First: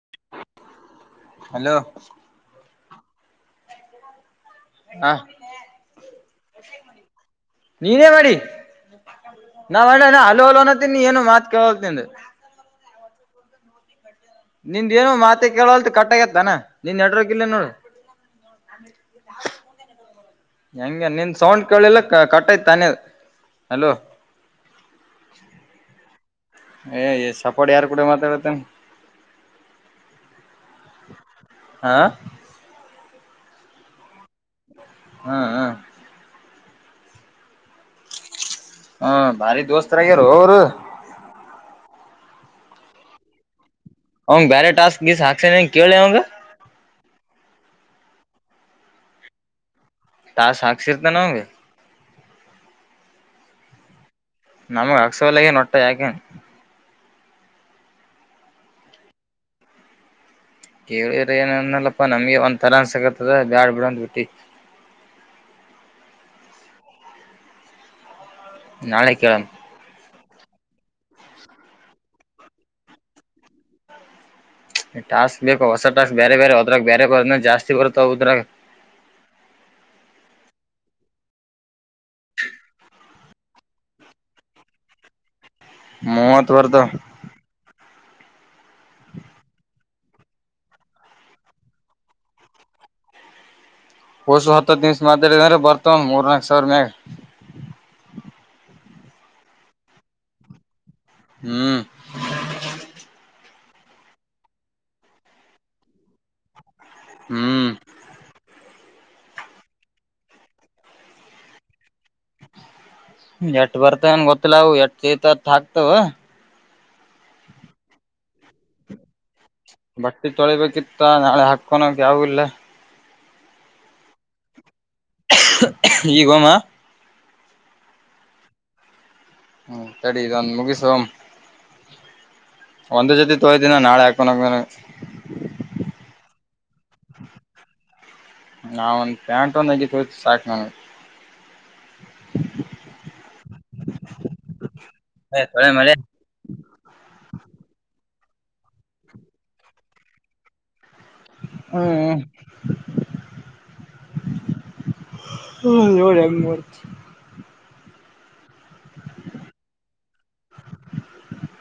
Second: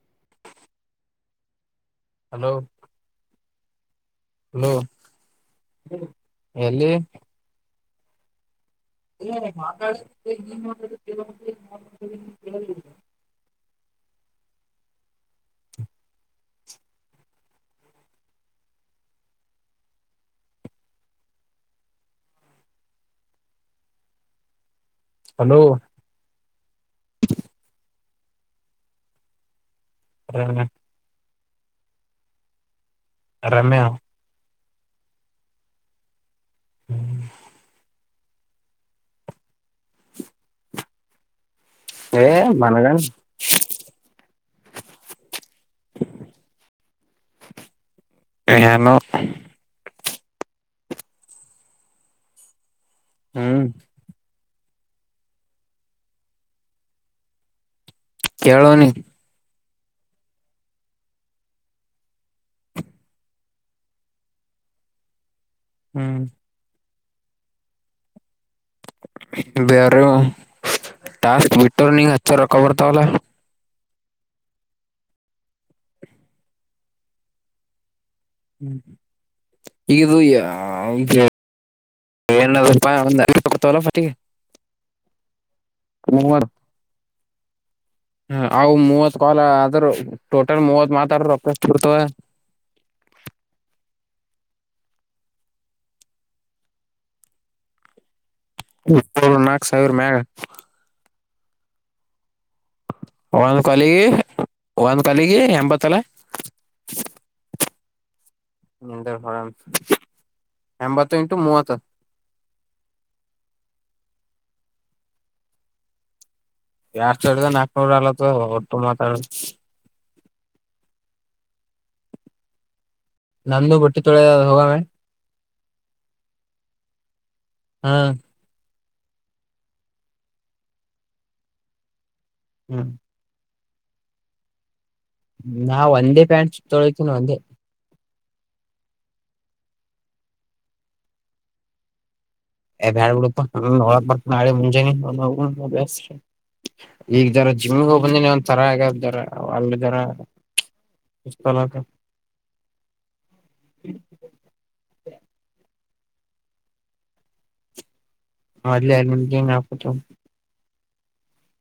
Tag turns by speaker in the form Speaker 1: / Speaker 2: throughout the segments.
Speaker 1: [inaudible]
Speaker 2: Hello
Speaker 1: hello hello
Speaker 2: ಹ
Speaker 1: ಎಲ್ಲಿ
Speaker 2: ನೀನೇ ಮಾಡಿ ನಾವ್ ಅಣ್ಣ ನಾ ಹಲೋ ಹಲೋ ಅನ್ನತ್ತೀನಿ ನೀ ಏನು ಮಾತ್ ಕೇಳಲ್ ನಿಂದು
Speaker 1: [unintelligible]
Speaker 2: ನಿಂದ ಏನು ಮಾತ ಕೇಳಲ್ತ್ ಕಟ್ಟಗ್ಯತ್ತನಾ ನಿಂದ ನೆಟ್‌ವರ್ಕ್ ಇಲ್ಲನ ನೋಡು [inaudible] ಹೆಂಗ ನಿನ್ ಸೌಂಡ್ ಕೇಳಲ್ಲ ಕಟ್ಟೈತ್ ತಾನೆ ಹಲೋ
Speaker 1: ಹಲೋ
Speaker 2: ಏ ಸಪೋಟ ಯಾರ ಕೂಡ ಮಾತಾಡತೇನೆ
Speaker 1: [unintelligible]
Speaker 2: ಹ
Speaker 1: ರಮ್ಯಾ
Speaker 2: ಹಾ ಹಾ
Speaker 1: [inaudible]
Speaker 2: ಹ್ಮ್ ಬಾರಿ ದೋಸ್ತರ ಆಗ್ಯಾರ ಅವರು
Speaker 1: ಏ ಮನಗನ್
Speaker 2: ಅವಂಗ ಬೇರೆ ಟಾಸ್ಕ್ ಗೀಸ್ ಹಾಕ್ಸನ ಕೇಳಿ ಅವಂಗ
Speaker 1: ಏನು
Speaker 2: ಯಾರ್ ಸಾಕ್ಷಿ ಇರತನ ಆವಾ
Speaker 1: ಹ್ಮ್
Speaker 2: ನಮಗೆ ಅಕ್ಸಲಗೆ ನ ಒಟ್ಟ ಯಾಕೆ
Speaker 1: ಕೇಳೋನೀ
Speaker 2: ಕೇಳಿರ ಏನಂದಲ್ಲಪ್ಪಾ ನಮ್ಗೆ ಒಂದ್ ತರಾನ್ಸಗತ್ತದ ಬ್ಯಾಡ್ ಬಿಡು ಅಂತ ಬಿಟ್ಟಿ
Speaker 1: ಹ್ಮ್
Speaker 2: ನಾಳೆ ಕೇಳಣ
Speaker 1: ಬಾರ ಟಾಸ್ಕ್ ಬಿಟರ್ನಿಂಗ್ ಅಷ್ಟೇ ರೊಕ್ಕ ಬರ್ತಾವಲ್ಲ
Speaker 2: ಟಾಸ್ಕ್ ಬೇಕು ಹೊಸಟಾಸ್ಕ್ ಬೇರೆ ಬೇರೆ ಅದಾಗ ಬೇರೆ ಇನ್ನ ಜಾಸ್ತಿ ಬರುತ್ತೆ
Speaker 1: ಹ್ಮ ಇದು ಏನಪ್ಪ ಅಂದೇ [unintelligible]
Speaker 2: ಮೂವತ್ತು ಬರ್ತಾವ
Speaker 1: ಮೂವತ್ ಕಾಲ ಆದ್ರ ಟೋಟಲ್ ಮೂವತ್ ಮಾತಾಡ್ರರು ರೊಕ್ಕ ಎಷ್ಟು ಕೊಡ್ತಾರೆ [inaudible]
Speaker 2: ಪೂರ್ತಿ ಹತ್ತು ಹದಿನೈದು ನಿಮಿಷ ಮಾತಾಡ ಅಂದ್ರ ಬರ್ತಾವನ್ ಮೂರ್ ನಾಕು ಸಾವಿರ ಮೇಲೆ
Speaker 1: ನಾಕ್ ಸಾವಿರ ಮಗ್ಯಾ
Speaker 2: ಹ್ಮ್
Speaker 1: ಒಂದು ಕಾಲಗೆ ಒಂದು ಕಾಲಿಗೆ ಎಂಬತ್ತು ಅಲ್ಲ
Speaker 2: ಹ್ಮ್
Speaker 1: ಎಂಬತ್ತು ಎಂಟು ಮೂವತ್ತು
Speaker 2: ಎಟ್ ಬರ್ತವ್ ಗೊತ್ತಿಲ್ಲ ಎಷ್ಟು ಆಗ್ತವೆ ಅಷ್ಟು ಹಾಕ್ತಾವ
Speaker 1: ಎಡ್ ಸಾವಿರದ ನಾಕನೂರ ನವತ್ತು ಒಟ್ಟು ಮಾತಾಡ
Speaker 2: ಬಟ್ಟೆ ತೊಳಿಬೇಕಿತ್ತ ನಾಳೆ ಹಾಕೊನಕ್ ಯಾವು ಇಲ್ಲ
Speaker 1: ನಂದು ಬಟ್ಟಿ ತೊಳಿ ಹೋಗ್ಯಾನ
Speaker 2: ಈಗೋಮ್ಮ
Speaker 1: ಹಾ
Speaker 2: ಹ್ಮ್ ತಡಿ ಇದನ್ ಮುಗಿಸ್ ಹೋಗಂ
Speaker 1: ಹ್ಮ್
Speaker 2: ಒಂದೇ ಜೊತಿ ತೋಳ್ದಿನ ನಾಳೆ ಹಾಕೂನಂಗಾರ
Speaker 1: ನಾ ಒಂದೇ ಪ್ಯಾಂಟ್ ತೊಳತೀನಿ ಒಂದೇ
Speaker 2: ನಾ ಒಂದ್ ಪ್ಯಾಂಟ್ ಒಂದ್ ಅಂಗಿ ತೋಳಿತ್ನ ಸಾಕ ನನ್ಗ
Speaker 1: ಏ ಬ್ಯಾಡ್ ಬಿಡೋ ಪಾ ಹೋಗಾಕ್ ಬರ್ತ ನಾಳೆ ಮುಂಜಾನೆ
Speaker 2: ಏ ತೊಳಿ ಮಲೆ
Speaker 1: [unintelligible] ಈಗ್ ಜರಾ ಜಿಮ್ಮಿಗ್ ಹೋ ಬಂದಿನಿ ಒಂದ್ ತರ ಆಗ್ದಾರ ಅಲ್ಲಿ ಜರಾ
Speaker 2: [unintelligible] ಡ್ ಹೆಂಗ್ ಮಾಡ್ತಿ.
Speaker 1: ಹಾ ಅಲ್ಲೆ ಯಾಡ್ ಮಿಂಟ್ ಗೇಮ್ ಆಡಾಕುಂತೇವ್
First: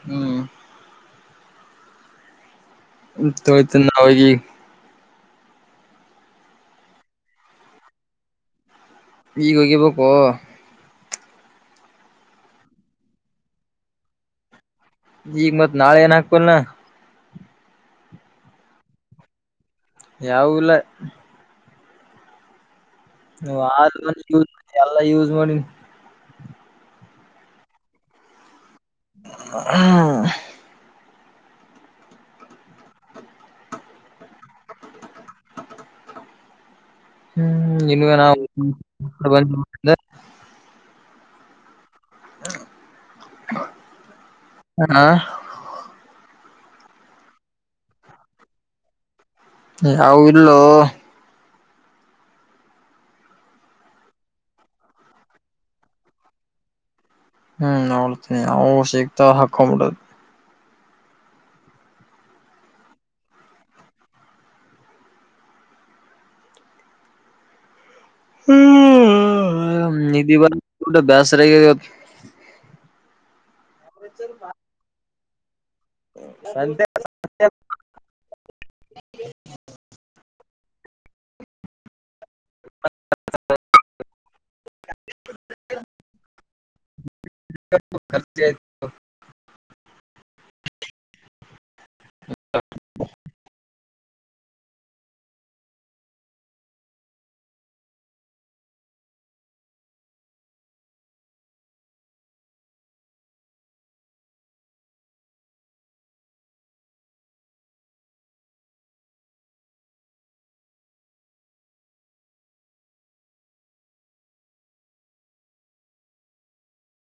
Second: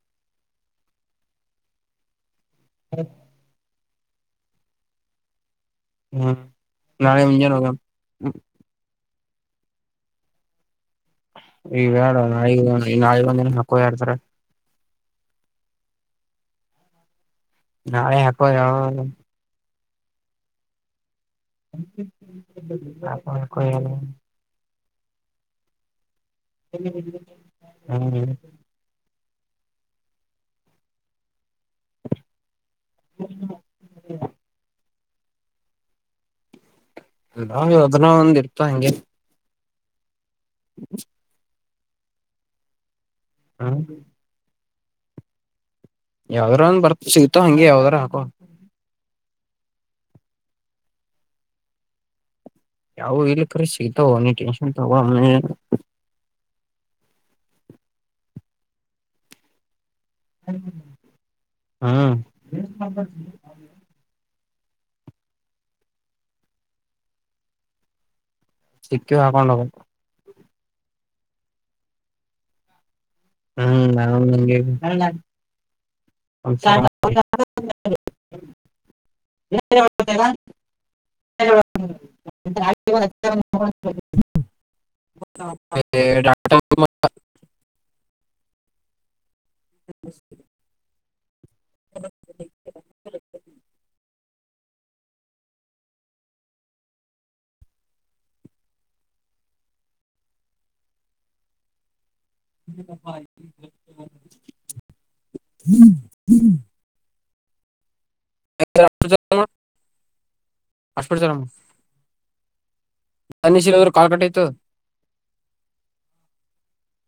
Speaker 2: ಹ್ಮ್ ತೊಳಿತನ್ ನಾ ಹೋಗಿ ಈಗ್
Speaker 1: ಹ್ಮ್ ನಾಳೆ ಮುಂಜಾನೆ ಹೋಗಂ
Speaker 2: ಈಗ ಹೋಗಿಬೇಕೋ
Speaker 1: ಈಗ್ ಬ್ಯಾಡೋ ನಾಳಿಗ್ ನಾಳಿಗೆ ಒಂದಿನ ಹಾಕೋ ಯಾಡ್ಸರಾ
Speaker 2: ಈಗ್ ಮತ್ ನಾಳೀಗ್ ಏನ್ ಹಕ್ಕೋಲ್ ನಾ
Speaker 1: ನಾಳೆ ಹಾಕೋ ಯಾವರ
Speaker 2: ಯವೂ ಇಲ್ಲ
Speaker 1: [unintelligible] ಹಾಕೋ
Speaker 2: ನೀವ್
Speaker 1: ಯಾವ
Speaker 2: ಆರ
Speaker 1: ಹ್ಮ್
Speaker 2: ಎಲ್ಲ ಯೂಸ್ ಮಾಡೀನಿ
Speaker 1: ಹ್ಮ.
Speaker 2: ಹ್ಮ
Speaker 1: [unintelligible] ನಾವ್
Speaker 2: ಹ್ಮ್
Speaker 1: ಅದನ್ನ
Speaker 2: ಇನ್ನು ಏನ
Speaker 1: ಒಂದ್ ಇರ್ತ ಹಂಗೆ
Speaker 2: [unintelligible]
Speaker 1: [inaudible]
Speaker 2: [inaudible]
Speaker 1: ಹೂಂ
Speaker 2: [unintelligible]
Speaker 1: ಯಾವ್ದ್ರ ಒಂದ ಬರ್ತ್ ಸಿಗ್ತಾವ್ ಹಂಗೆ ಯಾವ್ದಾರ ಹಾಕೋ
Speaker 2: ಯಾವು ಇಲ್ಲೋ
Speaker 1: ಯಾವು ಇಲ್ಲ ಕರೆ ಸಿಗ್ತಾವ್ [unintelligible]
Speaker 2: ಹ್ಮ್ ನೋಡ್ತನಿ ಯಾವ್ ಸಿಗ್ತಾವ್ ಹಕ್ಕೊಂಬಿಡೋದ
Speaker 1: ಹೂಂ ಸಿಕ್ಕಿವ್ ಹಕ್ಕೊಂಡೊಗೋದ
Speaker 2: ಹ್ಮ್ [unintelligible]
Speaker 1: ಹ್ಮ್ [unintelligible] [unintelligible] [unintelligible] [unintelligible]
Speaker 2: [unintelligible]
Speaker 1: [inaudible] [unintelligible] [unintelligible] [unintelligible] ನಂದೀಶ್ವರ ಕಾಲ್ಕಟ್ಟ ಆಯ್ತು